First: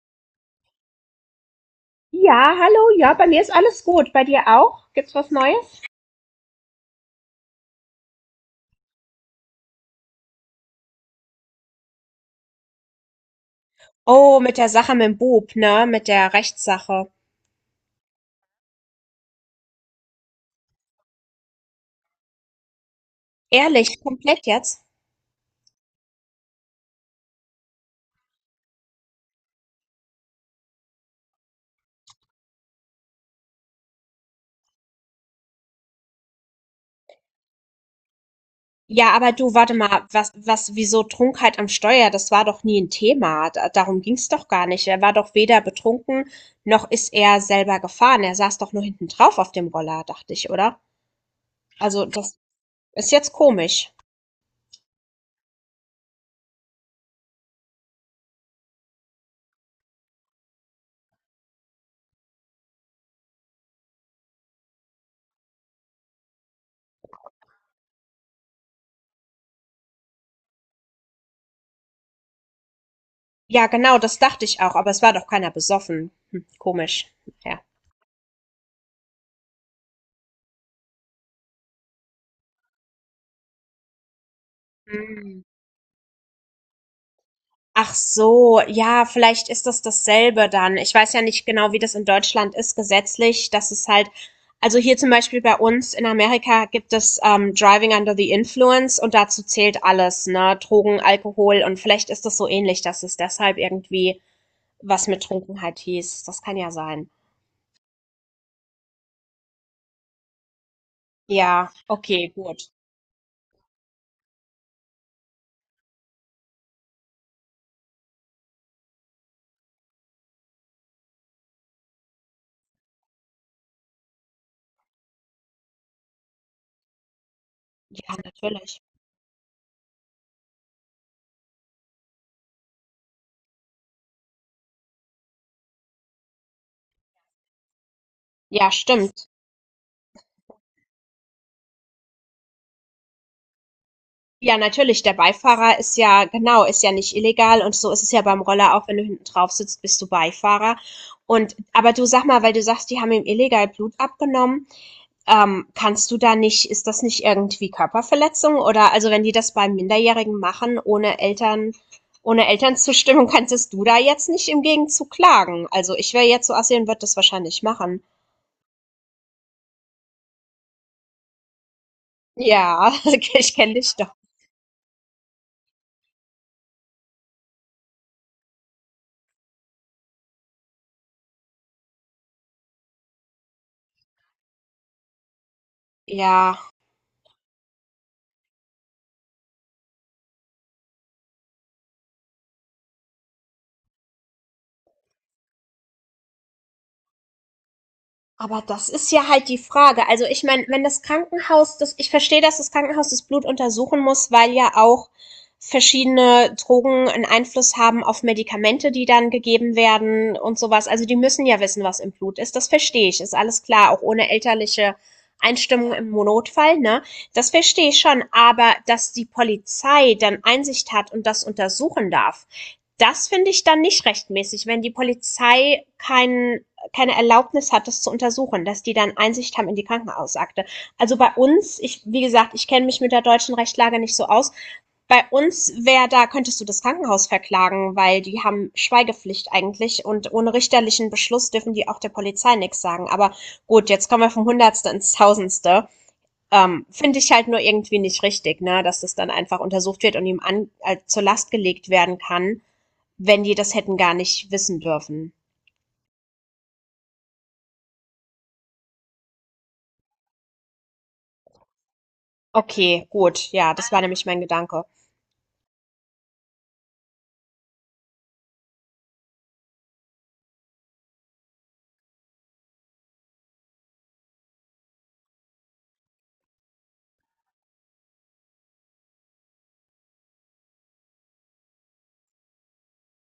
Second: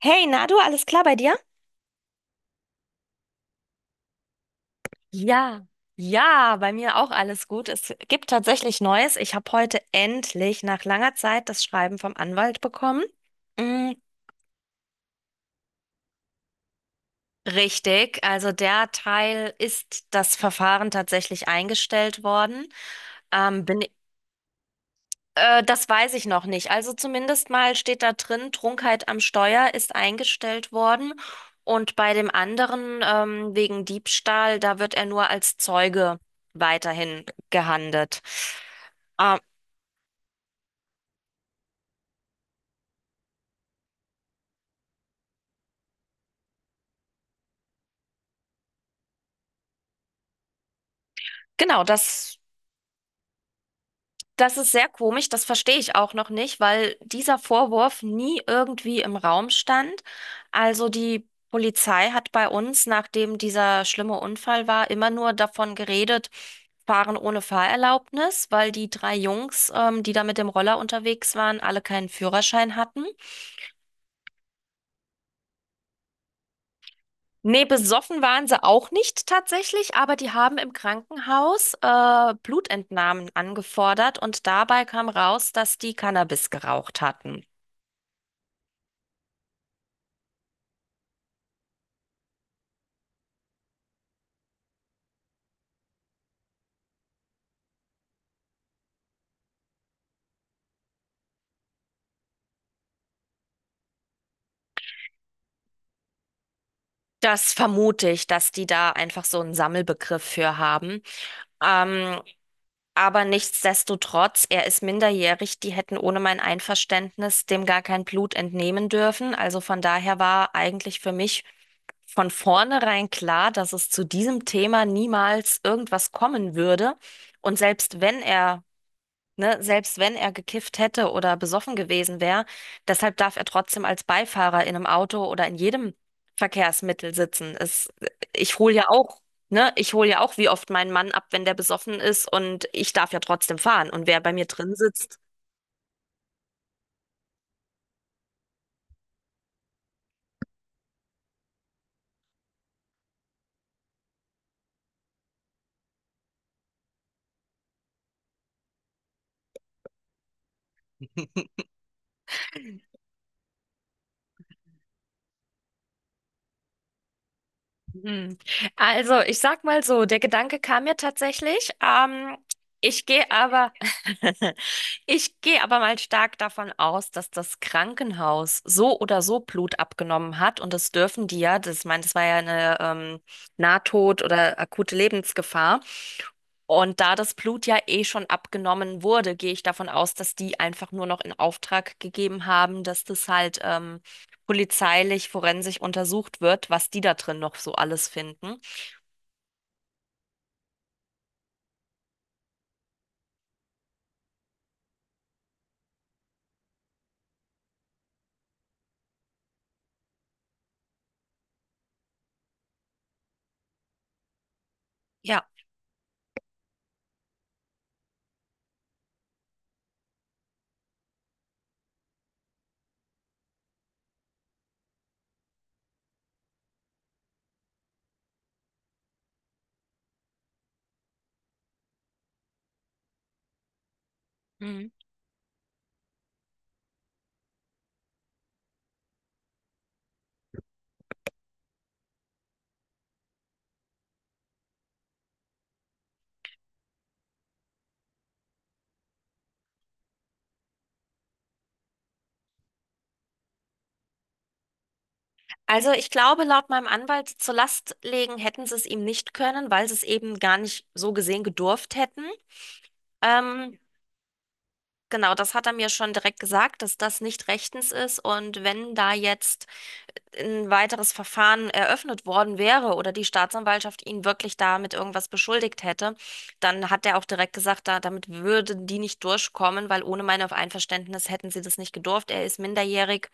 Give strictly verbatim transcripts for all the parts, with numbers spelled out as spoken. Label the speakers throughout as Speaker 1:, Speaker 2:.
Speaker 1: Hey, Nadu, alles klar bei dir?
Speaker 2: Ja, hallo, ja, bei mir ist alles gut. Bei dir auch? Gibt's was
Speaker 1: Ja,
Speaker 2: Neues?
Speaker 1: ja, bei mir auch alles gut. Es gibt tatsächlich Neues. Ich habe heute endlich nach langer Zeit das Schreiben vom Anwalt bekommen. Mm,
Speaker 2: Oh, mit der Sache mit dem Bub, ne? Mit der Rechtssache.
Speaker 1: richtig, also der Teil ist das Verfahren tatsächlich eingestellt worden. Ähm, bin
Speaker 2: Ehrlich, komplett jetzt?
Speaker 1: Äh, das weiß ich noch nicht. Also zumindest mal steht da drin, Trunkenheit am Steuer ist eingestellt worden. Und bei dem anderen, ähm, wegen Diebstahl, da wird er nur als Zeuge weiterhin gehandelt.
Speaker 2: Ja, aber
Speaker 1: Ähm,
Speaker 2: du, warte mal, was, was, wieso Trunkenheit am Steuer? Das war doch nie ein Thema. Da, darum ging's doch gar nicht. Er war doch weder betrunken, noch ist er selber gefahren. Er saß doch nur hinten drauf auf dem Roller, dachte ich, oder?
Speaker 1: genau,
Speaker 2: Also, das
Speaker 1: das.
Speaker 2: ist jetzt komisch.
Speaker 1: Das ist sehr komisch, das verstehe ich auch noch nicht, weil dieser Vorwurf nie irgendwie im Raum stand. Also die Polizei hat bei uns, nachdem dieser schlimme Unfall war, immer nur davon geredet, fahren ohne Fahrerlaubnis, weil die drei Jungs, ähm, die da mit dem Roller unterwegs waren, alle keinen Führerschein hatten.
Speaker 2: Ja, genau, das dachte ich auch, aber es war doch keiner besoffen. Hm, komisch. Ja.
Speaker 1: Nee, besoffen waren sie auch nicht tatsächlich, aber die haben im Krankenhaus, äh, Blutentnahmen angefordert und dabei kam raus, dass die Cannabis geraucht hatten.
Speaker 2: Ach so, ja, vielleicht ist das dasselbe dann. Ich weiß ja nicht genau, wie das in Deutschland ist gesetzlich. Das ist halt, also hier zum Beispiel bei uns in Amerika gibt es ähm, Driving Under the Influence, und dazu zählt alles, ne? Drogen, Alkohol, und vielleicht ist das so ähnlich, dass es deshalb irgendwie was mit Trunkenheit hieß. Das kann ja sein.
Speaker 1: Das vermute ich, dass die da einfach so einen Sammelbegriff für haben.
Speaker 2: Ja,
Speaker 1: Ähm,
Speaker 2: okay, gut.
Speaker 1: aber nichtsdestotrotz, er ist minderjährig. Die hätten ohne mein Einverständnis dem gar kein Blut entnehmen dürfen. Also von daher war eigentlich für mich von vornherein klar, dass es zu diesem Thema niemals irgendwas kommen würde. Und selbst
Speaker 2: Ja,
Speaker 1: wenn er
Speaker 2: natürlich.
Speaker 1: ne, Selbst wenn er gekifft hätte oder besoffen gewesen wäre, deshalb darf er trotzdem als Beifahrer in einem Auto oder in jedem Verkehrsmittel sitzen. Es, ich
Speaker 2: Ja,
Speaker 1: hole ja auch,
Speaker 2: stimmt.
Speaker 1: ne, Ich hole ja auch wie oft meinen Mann ab, wenn der besoffen ist und ich darf ja trotzdem fahren. Und wer bei mir
Speaker 2: Ja,
Speaker 1: drin
Speaker 2: natürlich, der
Speaker 1: sitzt.
Speaker 2: Beifahrer ist ja, genau, ist ja nicht illegal, und so ist es ja beim Roller auch, wenn du hinten drauf sitzt, bist du Beifahrer. Und aber du, sag mal, weil du sagst, die haben ihm illegal Blut abgenommen, ähm, kannst du da nicht, ist das nicht irgendwie Körperverletzung? Oder, also wenn die das bei Minderjährigen machen, ohne Eltern, ohne Elternzustimmung, kannst du da jetzt nicht im Gegenzug klagen? Also, ich wäre jetzt so assi und würde das wahrscheinlich machen.
Speaker 1: Hm. Also, ich sag mal so, der Gedanke kam mir tatsächlich. Ähm,
Speaker 2: Ja,
Speaker 1: ich gehe
Speaker 2: ich
Speaker 1: aber,
Speaker 2: kenne dich doch.
Speaker 1: Ich gehe aber mal stark davon aus, dass das Krankenhaus so oder so Blut abgenommen hat und das dürfen die ja. Das, ich meine, das war ja eine ähm, Nahtod- oder akute Lebensgefahr.
Speaker 2: Ja.
Speaker 1: Und da das Blut ja eh schon abgenommen wurde, gehe ich davon aus, dass die einfach nur noch in Auftrag gegeben haben, dass das halt ähm, polizeilich, forensisch untersucht wird, was die da drin noch so alles finden.
Speaker 2: Aber das ist ja halt die Frage. Also, ich meine, wenn das Krankenhaus, das, ich verstehe, dass das Krankenhaus das Blut untersuchen muss, weil ja auch verschiedene Drogen einen Einfluss haben auf Medikamente, die dann gegeben werden und sowas. Also die müssen ja wissen, was im Blut ist. Das verstehe ich. Ist alles klar, auch ohne elterliche
Speaker 1: Ja.
Speaker 2: Einstimmung im Notfall, ne? Das verstehe ich schon. Aber dass die Polizei dann Einsicht hat und das untersuchen darf, das finde ich dann nicht rechtmäßig, wenn die Polizei keinen keine Erlaubnis hat, das zu untersuchen, dass die dann Einsicht haben in die Krankenhausakte. Also bei uns, ich, wie gesagt, ich kenne mich mit der deutschen Rechtslage nicht so aus.
Speaker 1: Mhm.
Speaker 2: Bei uns wäre da, könntest du das Krankenhaus verklagen, weil die haben Schweigepflicht eigentlich, und ohne richterlichen Beschluss dürfen die auch der Polizei nichts sagen. Aber gut, jetzt kommen wir vom Hundertste ins Tausendste. Ähm, Finde ich halt nur irgendwie nicht richtig, ne, dass das dann einfach untersucht wird und ihm an, äh, zur Last gelegt werden kann, wenn die das hätten gar nicht wissen dürfen.
Speaker 1: Also ich glaube, laut meinem Anwalt zur Last legen hätten sie es ihm nicht können, weil sie es eben gar nicht so gesehen gedurft hätten.
Speaker 2: Okay, gut. Ja,
Speaker 1: Ähm,
Speaker 2: das war nämlich mein Gedanke.
Speaker 1: genau, das hat er mir schon direkt gesagt, dass das nicht rechtens ist. Und wenn da jetzt ein weiteres Verfahren eröffnet worden wäre oder die Staatsanwaltschaft ihn wirklich damit irgendwas beschuldigt hätte, dann hat er auch direkt gesagt, da, damit würden die nicht durchkommen, weil ohne mein Einverständnis hätten sie das nicht gedurft. Er ist minderjährig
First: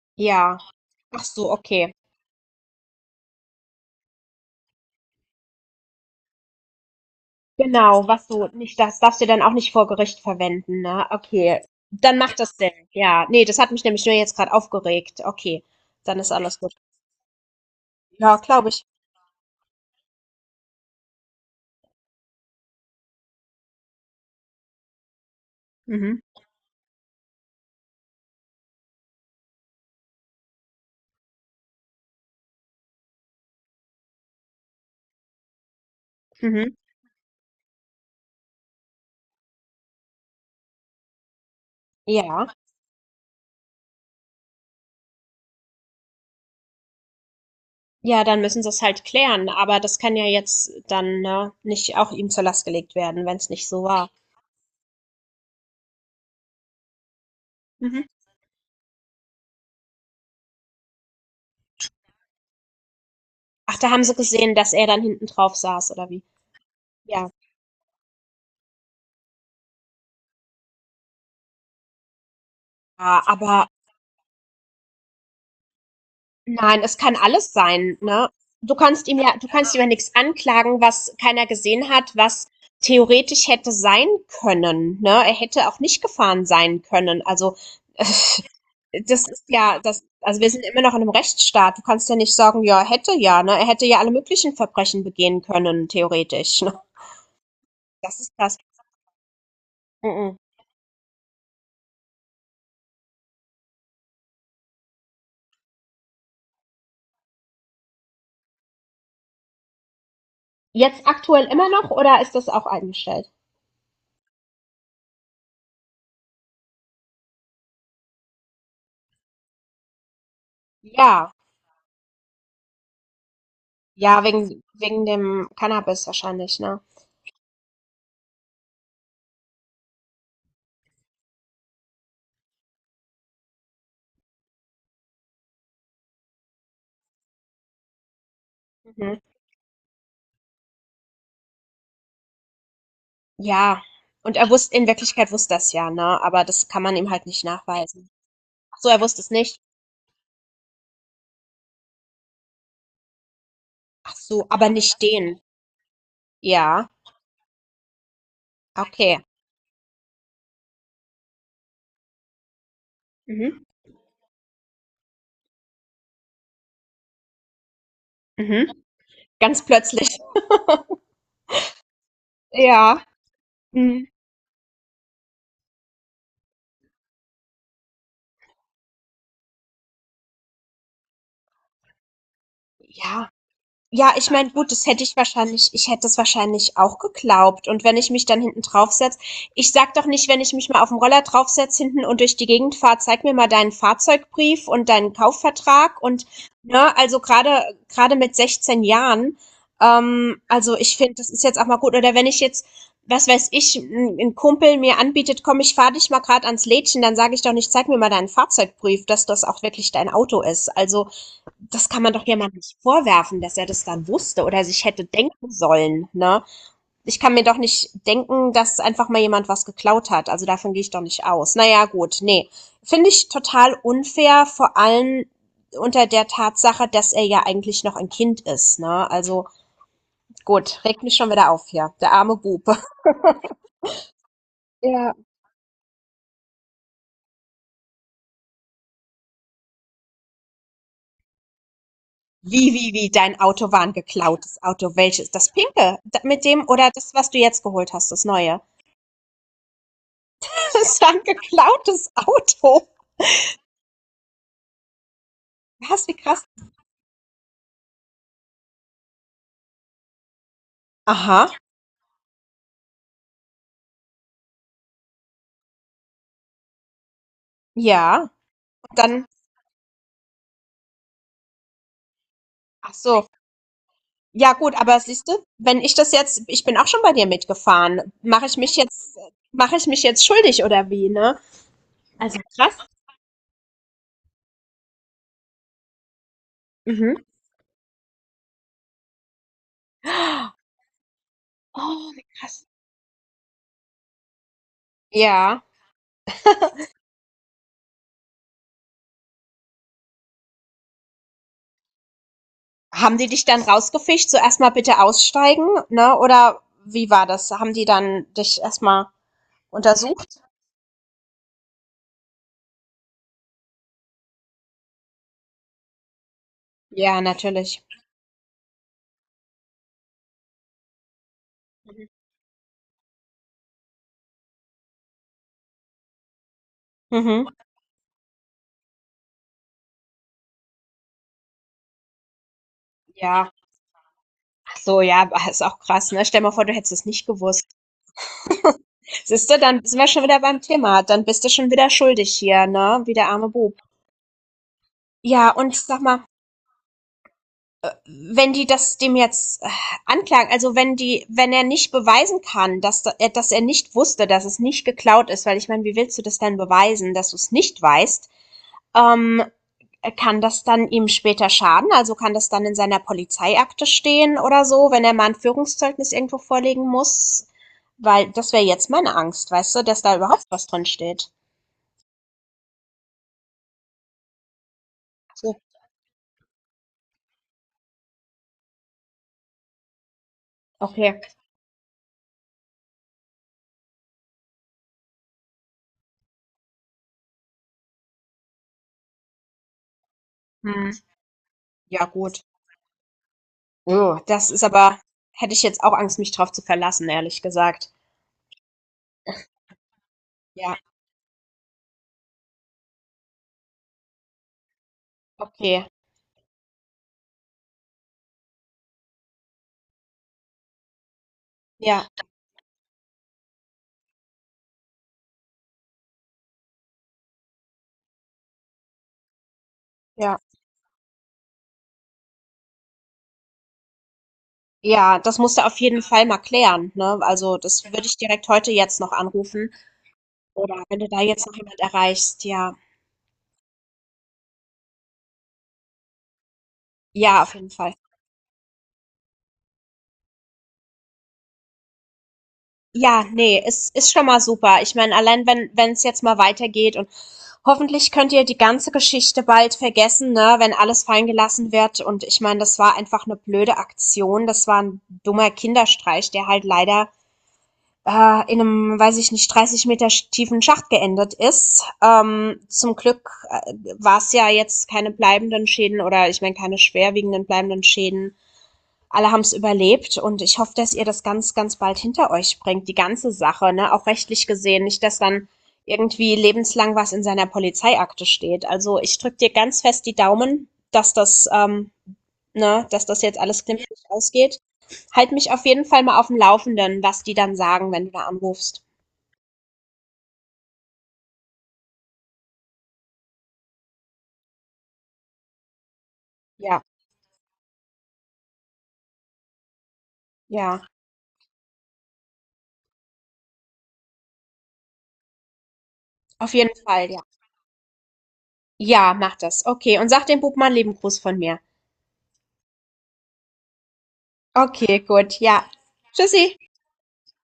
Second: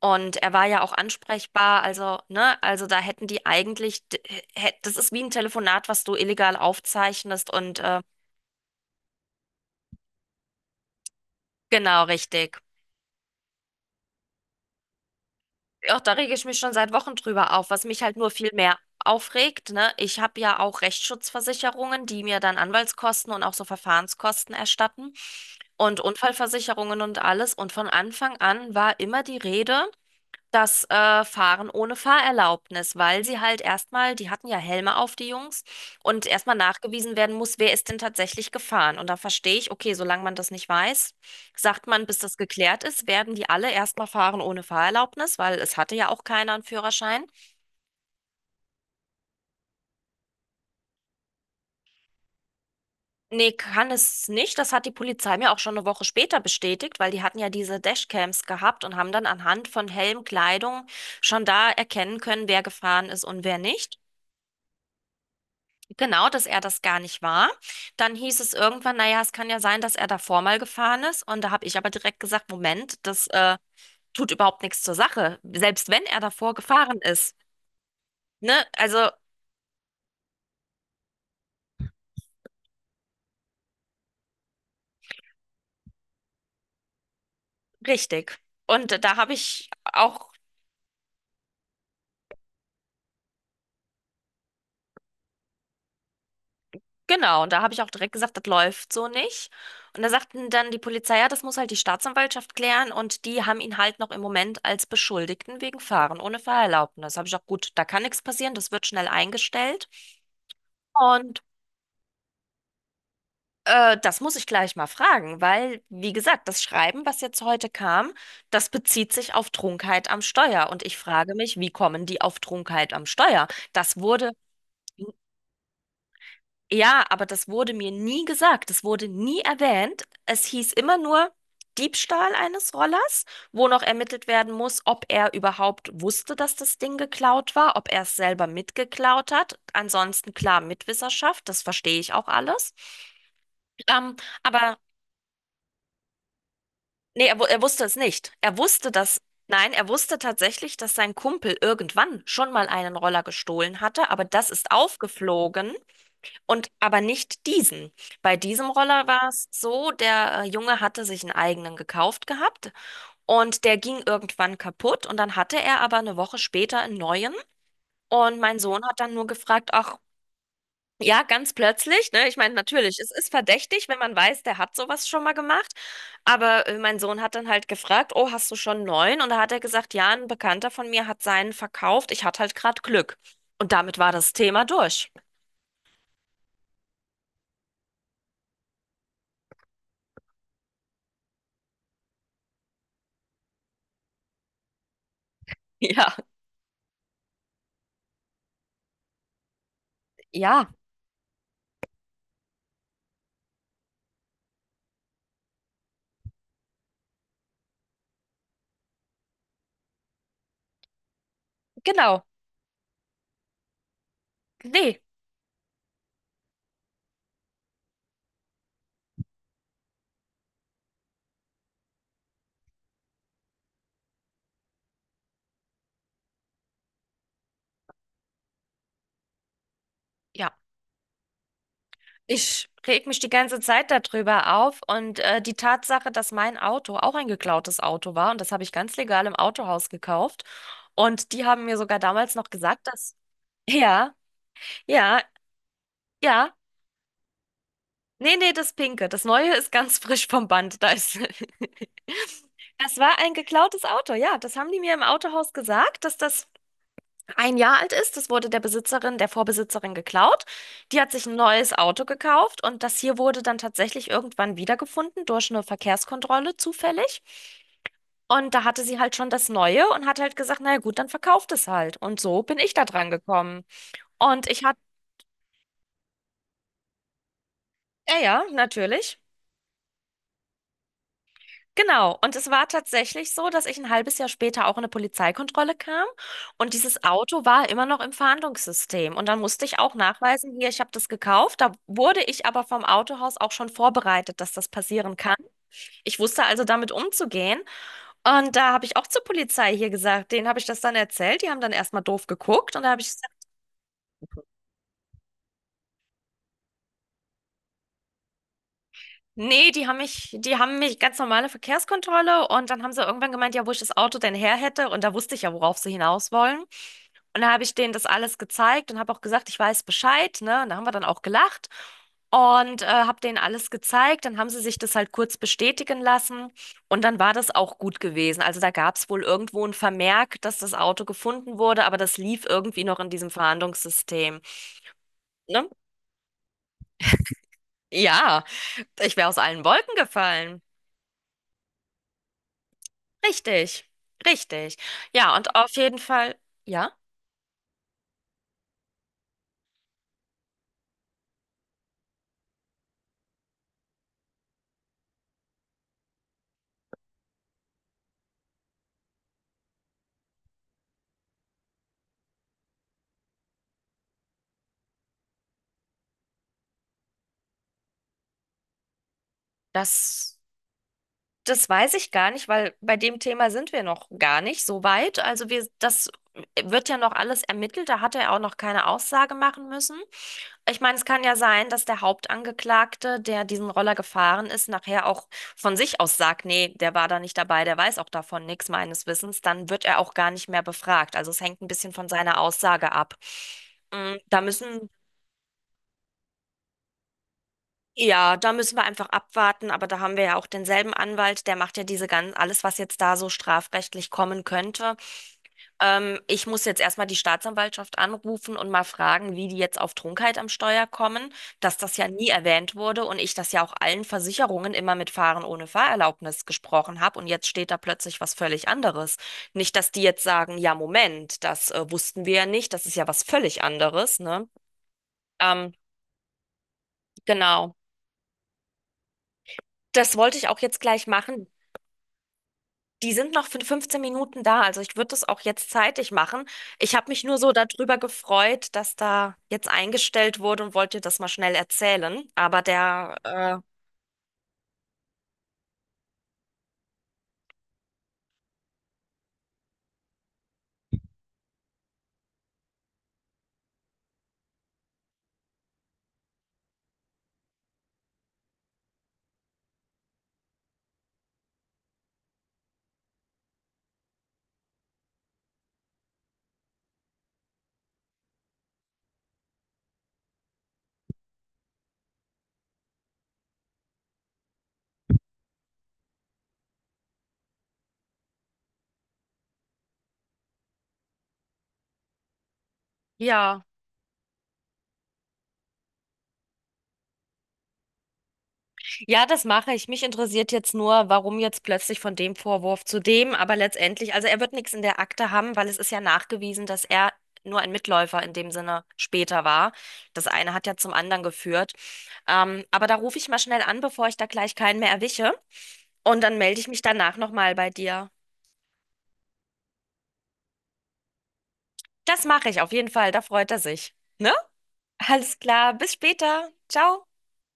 Speaker 1: und er
Speaker 2: Ja.
Speaker 1: war ja auch
Speaker 2: Ach so,
Speaker 1: ansprechbar,
Speaker 2: okay.
Speaker 1: also, ne, also da hätten die eigentlich, d- hä- das ist wie ein Telefonat, was du illegal aufzeichnest und äh,
Speaker 2: Genau, was du nicht, das darfst du dann auch nicht vor Gericht verwenden, ne? Okay.
Speaker 1: genau
Speaker 2: Dann macht
Speaker 1: richtig.
Speaker 2: das Sinn. Ja, nee, das hat mich nämlich nur jetzt gerade aufgeregt. Okay,
Speaker 1: Auch da
Speaker 2: dann ist
Speaker 1: rege ich mich
Speaker 2: alles
Speaker 1: schon
Speaker 2: gut.
Speaker 1: seit Wochen drüber auf, was mich halt nur
Speaker 2: Ja,
Speaker 1: viel
Speaker 2: glaube
Speaker 1: mehr
Speaker 2: ich.
Speaker 1: aufregt, ne? Ich habe ja auch Rechtsschutzversicherungen, die mir dann Anwaltskosten und auch so Verfahrenskosten erstatten und
Speaker 2: Mhm.
Speaker 1: Unfallversicherungen und alles. Und von Anfang an war immer die Rede, das äh, Fahren ohne Fahrerlaubnis, weil sie halt erstmal, die hatten ja Helme auf, die Jungs, und erstmal
Speaker 2: Mhm.
Speaker 1: nachgewiesen werden muss, wer ist denn tatsächlich gefahren. Und da verstehe ich, okay, solange man das nicht weiß, sagt man, bis das
Speaker 2: Ja.
Speaker 1: geklärt ist, werden die alle erstmal fahren ohne Fahrerlaubnis, weil es hatte ja auch keiner einen Führerschein.
Speaker 2: Ja, dann müssen sie es halt klären, aber das kann ja jetzt dann, ne, nicht auch ihm zur Last gelegt werden, wenn es
Speaker 1: Nee,
Speaker 2: nicht so
Speaker 1: kann
Speaker 2: war.
Speaker 1: es nicht. Das hat die Polizei mir auch schon eine Woche später bestätigt, weil die hatten ja diese
Speaker 2: Mhm.
Speaker 1: Dashcams gehabt und haben dann anhand von Helm, Kleidung schon da erkennen können, wer gefahren ist und wer
Speaker 2: Ach, da
Speaker 1: nicht.
Speaker 2: haben sie gesehen, dass er dann hinten drauf saß, oder wie?
Speaker 1: Genau, dass er das gar nicht
Speaker 2: Ja.
Speaker 1: war. Dann hieß es irgendwann, naja, es kann ja sein, dass er davor mal gefahren ist. Und da habe ich aber direkt gesagt, Moment,
Speaker 2: Ja,
Speaker 1: das äh,
Speaker 2: aber
Speaker 1: tut überhaupt nichts zur Sache. Selbst wenn er davor
Speaker 2: nein, es
Speaker 1: gefahren
Speaker 2: kann
Speaker 1: ist.
Speaker 2: alles sein, ne?
Speaker 1: Ne?
Speaker 2: Du kannst
Speaker 1: Also
Speaker 2: ihm ja du kannst ihm ja nichts anklagen, was keiner gesehen hat, was theoretisch hätte sein können, ne? Er hätte auch nicht gefahren sein können. Also,
Speaker 1: richtig. Und da
Speaker 2: das
Speaker 1: habe
Speaker 2: ist
Speaker 1: ich
Speaker 2: ja das,
Speaker 1: auch,
Speaker 2: also, wir sind immer noch in einem Rechtsstaat. Du kannst ja nicht sagen: „Ja, hätte ja", ne? Er hätte ja alle möglichen Verbrechen begehen können, theoretisch, ne?
Speaker 1: genau, und da habe ich auch direkt
Speaker 2: Das ist
Speaker 1: gesagt, das
Speaker 2: das.
Speaker 1: läuft so nicht. Und da
Speaker 2: Mhm.
Speaker 1: sagten dann die Polizei, ja, das muss halt die Staatsanwaltschaft klären. Und die haben ihn halt noch im Moment als Beschuldigten wegen Fahren ohne Fahrerlaubnis. Das habe ich auch, gut, da kann nichts passieren, das wird schnell eingestellt.
Speaker 2: Jetzt
Speaker 1: Und
Speaker 2: aktuell immer noch, oder ist das auch eingestellt?
Speaker 1: Äh, das muss ich gleich mal fragen, weil, wie gesagt, das Schreiben, was jetzt heute kam, das bezieht sich auf Trunkenheit am Steuer. Und ich
Speaker 2: Ja,
Speaker 1: frage mich, wie kommen die auf Trunkenheit am Steuer? Das
Speaker 2: ja,
Speaker 1: wurde,
Speaker 2: wegen wegen dem Cannabis wahrscheinlich, ne?
Speaker 1: ja, aber das wurde mir nie gesagt. Das wurde nie erwähnt. Es hieß immer nur Diebstahl eines Rollers, wo noch ermittelt werden muss, ob er überhaupt wusste, dass das Ding geklaut war, ob er es selber
Speaker 2: Mhm.
Speaker 1: mitgeklaut hat. Ansonsten klar Mitwisserschaft, das verstehe ich auch alles.
Speaker 2: Ja,
Speaker 1: Ähm,
Speaker 2: und er wusste,
Speaker 1: aber
Speaker 2: in Wirklichkeit wusste er's ja, ne, aber das kann man ihm
Speaker 1: nee,
Speaker 2: halt
Speaker 1: er, wu-
Speaker 2: nicht
Speaker 1: er wusste es
Speaker 2: nachweisen.
Speaker 1: nicht. Er
Speaker 2: Ach so,
Speaker 1: wusste
Speaker 2: er
Speaker 1: das.
Speaker 2: wusste es nicht?
Speaker 1: Nein, er wusste tatsächlich, dass sein Kumpel irgendwann schon mal einen Roller gestohlen hatte,
Speaker 2: Ach
Speaker 1: aber
Speaker 2: so,
Speaker 1: das ist
Speaker 2: aber nicht den.
Speaker 1: aufgeflogen und
Speaker 2: Ja,
Speaker 1: aber nicht diesen. Bei diesem Roller
Speaker 2: okay.
Speaker 1: war es so, der äh, Junge hatte sich einen eigenen gekauft gehabt und
Speaker 2: Mhm,
Speaker 1: der ging irgendwann kaputt und dann hatte er aber eine Woche später einen neuen und mein
Speaker 2: mhm.
Speaker 1: Sohn hat dann nur
Speaker 2: Ganz
Speaker 1: gefragt, ach,
Speaker 2: plötzlich.
Speaker 1: ja, ganz plötzlich, ne? Ich meine, natürlich,
Speaker 2: Ja,
Speaker 1: es ist verdächtig, wenn
Speaker 2: mhm.
Speaker 1: man weiß, der hat sowas schon mal gemacht. Aber äh, mein Sohn hat dann halt gefragt, oh, hast du schon einen neuen? Und da hat er gesagt, ja, ein Bekannter von mir hat seinen verkauft. Ich hatte halt gerade Glück.
Speaker 2: Ja.
Speaker 1: Und damit war
Speaker 2: Ja, ich
Speaker 1: das
Speaker 2: meine,
Speaker 1: Thema
Speaker 2: gut, das hätte
Speaker 1: durch.
Speaker 2: ich wahrscheinlich ich hätte es wahrscheinlich auch geglaubt. Und wenn ich mich dann hinten draufsetz, ich sage doch nicht, wenn ich mich mal auf dem Roller draufsetz hinten und durch die Gegend fahre: „Zeig mir mal deinen Fahrzeugbrief und deinen Kaufvertrag",
Speaker 1: Ja,
Speaker 2: und, ne, also gerade gerade mit sechzehn Jahren. Ähm,
Speaker 1: ja,
Speaker 2: also, ich finde, das ist jetzt auch mal gut. Oder wenn ich jetzt, was weiß ich, ein 'n Kumpel mir anbietet: „Komm, ich fahre dich mal gerade ans Lädchen", dann sage ich doch nicht: „Zeig mir mal deinen Fahrzeugbrief", dass das auch wirklich dein Auto ist. Also das kann man
Speaker 1: genau.
Speaker 2: doch jemandem nicht vorwerfen, dass er das dann wusste oder sich
Speaker 1: Nee,
Speaker 2: hätte denken sollen, ne? Ich kann mir doch nicht denken, dass einfach mal jemand was geklaut hat. Also davon gehe ich doch nicht aus. Naja, gut, nee. Finde ich total unfair, vor allem unter der Tatsache, dass er ja eigentlich noch ein Kind ist, ne? Also
Speaker 1: ja.
Speaker 2: gut, regt mich schon wieder auf hier. Der arme
Speaker 1: Ich
Speaker 2: Bube.
Speaker 1: reg mich die ganze Zeit darüber auf
Speaker 2: Ja,
Speaker 1: und äh, die Tatsache, dass mein Auto auch ein geklautes Auto war und das habe ich ganz legal im Autohaus gekauft. Und die haben mir sogar damals noch
Speaker 2: wie,
Speaker 1: gesagt,
Speaker 2: wie, wie,
Speaker 1: dass,
Speaker 2: dein Auto war ein
Speaker 1: ja,
Speaker 2: geklautes Auto?
Speaker 1: ja,
Speaker 2: Welches? Das pinke? Da- Mit
Speaker 1: ja,
Speaker 2: dem, oder das, was du jetzt geholt hast, das
Speaker 1: nee, nee,
Speaker 2: neue?
Speaker 1: das Pinke. Das Neue ist ganz frisch vom Band. Da
Speaker 2: Das war
Speaker 1: ist,
Speaker 2: ein geklautes Auto.
Speaker 1: das war ein geklautes Auto. Ja, das haben die mir im Autohaus gesagt,
Speaker 2: Was, wie
Speaker 1: dass das
Speaker 2: krass.
Speaker 1: ein Jahr alt ist. Das wurde der Besitzerin, der Vorbesitzerin geklaut. Die hat sich ein
Speaker 2: Aha,
Speaker 1: neues Auto gekauft und das hier wurde dann tatsächlich irgendwann wiedergefunden durch eine Verkehrskontrolle zufällig.
Speaker 2: ja.
Speaker 1: Und da hatte sie
Speaker 2: Und
Speaker 1: halt
Speaker 2: dann,
Speaker 1: schon das Neue und hat halt gesagt, naja gut, dann verkauft es halt. Und so bin ich da
Speaker 2: ach
Speaker 1: dran
Speaker 2: so.
Speaker 1: gekommen. Und
Speaker 2: Ja,
Speaker 1: ich
Speaker 2: gut,
Speaker 1: hatte,
Speaker 2: aber siehst du, wenn ich das jetzt, ich bin auch schon bei dir mitgefahren,
Speaker 1: ja, ja,
Speaker 2: mache ich mich jetzt,
Speaker 1: natürlich.
Speaker 2: mache ich mich jetzt schuldig oder wie, ne?
Speaker 1: Genau, und
Speaker 2: Also,
Speaker 1: es war
Speaker 2: krass.
Speaker 1: tatsächlich so, dass ich ein halbes Jahr später auch in eine Polizeikontrolle kam und dieses
Speaker 2: Mhm.
Speaker 1: Auto war immer noch im Fahndungssystem. Und dann musste ich auch nachweisen, hier, ich habe das gekauft. Da
Speaker 2: Oh,
Speaker 1: wurde
Speaker 2: wie
Speaker 1: ich aber
Speaker 2: krass.
Speaker 1: vom Autohaus auch schon vorbereitet, dass das passieren kann.
Speaker 2: Ja.
Speaker 1: Ich wusste also damit umzugehen. Und da habe ich auch zur Polizei hier gesagt, denen habe ich das dann erzählt. Die haben dann erstmal doof geguckt und da habe ich
Speaker 2: Haben die
Speaker 1: gesagt,
Speaker 2: dich dann rausgefischt, so, erstmal bitte aussteigen, ne? Oder wie war das? Haben die dann dich erstmal
Speaker 1: nee, die haben mich,
Speaker 2: untersucht?
Speaker 1: die haben mich ganz normale Verkehrskontrolle und dann haben sie irgendwann gemeint, ja, wo ich das Auto denn her hätte und da wusste ich ja, worauf sie hinaus wollen.
Speaker 2: Ja,
Speaker 1: Und da habe ich
Speaker 2: natürlich.
Speaker 1: denen das alles gezeigt und habe auch gesagt, ich weiß Bescheid, ne? Und da haben wir dann auch gelacht
Speaker 2: Mhm.
Speaker 1: und äh, habe denen alles gezeigt. Dann haben sie sich das halt kurz bestätigen lassen und dann war
Speaker 2: Mhm.
Speaker 1: das auch gut gewesen. Also da gab es wohl irgendwo ein Vermerk, dass das Auto gefunden wurde, aber das lief irgendwie noch in diesem
Speaker 2: Ja.
Speaker 1: Verhandlungssystem,
Speaker 2: Ach so, ja, ist
Speaker 1: ne?
Speaker 2: auch krass, ne? Stell mal vor, du hättest es nicht gewusst.
Speaker 1: Ja, ich wäre aus
Speaker 2: Siehst du,
Speaker 1: allen
Speaker 2: dann
Speaker 1: Wolken
Speaker 2: sind wir schon wieder
Speaker 1: gefallen.
Speaker 2: beim Thema. Dann bist du schon wieder schuldig hier, ne? Wie der arme Bub.
Speaker 1: Richtig, richtig. Ja,
Speaker 2: Ja,
Speaker 1: und auf
Speaker 2: und
Speaker 1: jeden
Speaker 2: sag mal,
Speaker 1: Fall, ja,
Speaker 2: wenn die das dem jetzt äh, anklagen, also wenn die, wenn er nicht beweisen kann, dass, da- äh, dass er nicht wusste, dass es nicht geklaut ist, weil, ich meine, wie willst du das denn beweisen, dass du es nicht weißt? Ähm, Kann das dann ihm später schaden? Also kann das dann in seiner Polizeiakte stehen oder so, wenn er mal ein Führungszeugnis irgendwo vorlegen muss? Weil das wäre jetzt meine Angst, weißt du, dass da
Speaker 1: das,
Speaker 2: überhaupt was drin steht.
Speaker 1: das weiß ich gar nicht, weil bei dem Thema sind wir noch gar nicht so weit. Also wir, das wird ja noch alles ermittelt. Da hat er auch noch keine Aussage machen müssen. Ich meine, es
Speaker 2: Okay.
Speaker 1: kann ja sein, dass der Hauptangeklagte, der diesen Roller gefahren ist, nachher auch von sich aus sagt, nee, der war da nicht dabei, der weiß auch davon nichts meines Wissens. Dann wird er auch gar nicht mehr
Speaker 2: Mhm.
Speaker 1: befragt. Also es hängt ein bisschen
Speaker 2: Ja,
Speaker 1: von seiner
Speaker 2: gut.
Speaker 1: Aussage ab. Mm,
Speaker 2: Oh,
Speaker 1: Da
Speaker 2: das ist
Speaker 1: müssen
Speaker 2: aber, hätte ich jetzt auch Angst, mich drauf zu verlassen, ehrlich gesagt.
Speaker 1: Ja, da müssen wir einfach abwarten, aber da haben wir ja auch
Speaker 2: Ja,
Speaker 1: denselben Anwalt, der macht ja diese ganzen, alles, was jetzt da so strafrechtlich kommen könnte.
Speaker 2: okay.
Speaker 1: Ähm, ich muss jetzt erstmal die Staatsanwaltschaft anrufen und mal fragen, wie die jetzt auf Trunkenheit am Steuer kommen, dass das
Speaker 2: Ja,
Speaker 1: ja nie erwähnt wurde und ich das ja auch allen Versicherungen immer mit Fahren ohne Fahrerlaubnis gesprochen habe und jetzt steht da plötzlich was völlig anderes. Nicht, dass die jetzt
Speaker 2: ja.
Speaker 1: sagen, ja, Moment, das äh, wussten wir ja nicht, das ist ja was völlig anderes, ne?
Speaker 2: Ja, das musst du
Speaker 1: Ähm,
Speaker 2: auf jeden Fall mal klären, ne? Also,
Speaker 1: genau.
Speaker 2: das würde ich direkt heute jetzt noch anrufen,
Speaker 1: Das wollte ich auch jetzt
Speaker 2: oder wenn
Speaker 1: gleich
Speaker 2: du da
Speaker 1: machen.
Speaker 2: jetzt noch jemand erreichst, ja.
Speaker 1: Die sind noch für fünfzehn Minuten da, also ich würde das auch jetzt zeitig machen. Ich habe mich nur
Speaker 2: Ja,
Speaker 1: so
Speaker 2: auf jeden Fall.
Speaker 1: darüber gefreut, dass da jetzt eingestellt wurde und wollte das mal schnell erzählen. Aber der,
Speaker 2: Ja,
Speaker 1: äh,
Speaker 2: nee, ist ist schon mal super. Ich meine, allein wenn wenn es jetzt mal weitergeht, und hoffentlich könnt ihr die ganze Geschichte bald vergessen, ne, wenn alles fallen gelassen wird. Und ich meine, das war einfach eine blöde Aktion. Das war ein dummer Kinderstreich, der halt leider äh, in einem, weiß ich nicht, dreißig Meter tiefen Schacht geendet ist. Ähm, zum Glück äh, war es ja jetzt keine bleibenden Schäden, oder, ich meine, keine schwerwiegenden bleibenden Schäden, alle haben es überlebt, und ich hoffe, dass ihr das ganz, ganz bald hinter euch bringt, die ganze Sache, ne? Auch rechtlich gesehen, nicht, dass dann irgendwie lebenslang was in seiner Polizeiakte steht. Also ich drücke dir ganz fest die Daumen, dass das, ähm, ne, dass das jetzt
Speaker 1: ja.
Speaker 2: alles glimpflich ausgeht. Halt mich auf jeden Fall mal auf dem Laufenden, was die dann sagen, wenn du da anrufst.
Speaker 1: Ja, das mache ich. Mich interessiert jetzt nur, warum jetzt plötzlich von dem Vorwurf zu dem, aber letztendlich, also er wird nichts in der Akte haben, weil es ist ja nachgewiesen,
Speaker 2: Ja,
Speaker 1: dass er nur ein Mitläufer in dem Sinne später war. Das eine hat ja
Speaker 2: ja,
Speaker 1: zum anderen geführt. Ähm, aber da rufe ich mal schnell an, bevor ich da gleich keinen mehr erwische. Und dann
Speaker 2: auf
Speaker 1: melde ich
Speaker 2: jeden
Speaker 1: mich
Speaker 2: Fall,
Speaker 1: danach
Speaker 2: ja.
Speaker 1: nochmal bei dir.
Speaker 2: Ja, mach das. Okay, und sag dem Bub mal einen lieben Gruß von mir.
Speaker 1: Das mache ich auf jeden Fall, da freut er sich. Ne?
Speaker 2: Okay,
Speaker 1: Alles
Speaker 2: gut, ja.
Speaker 1: klar, bis
Speaker 2: Tschüssi.
Speaker 1: später. Ciao.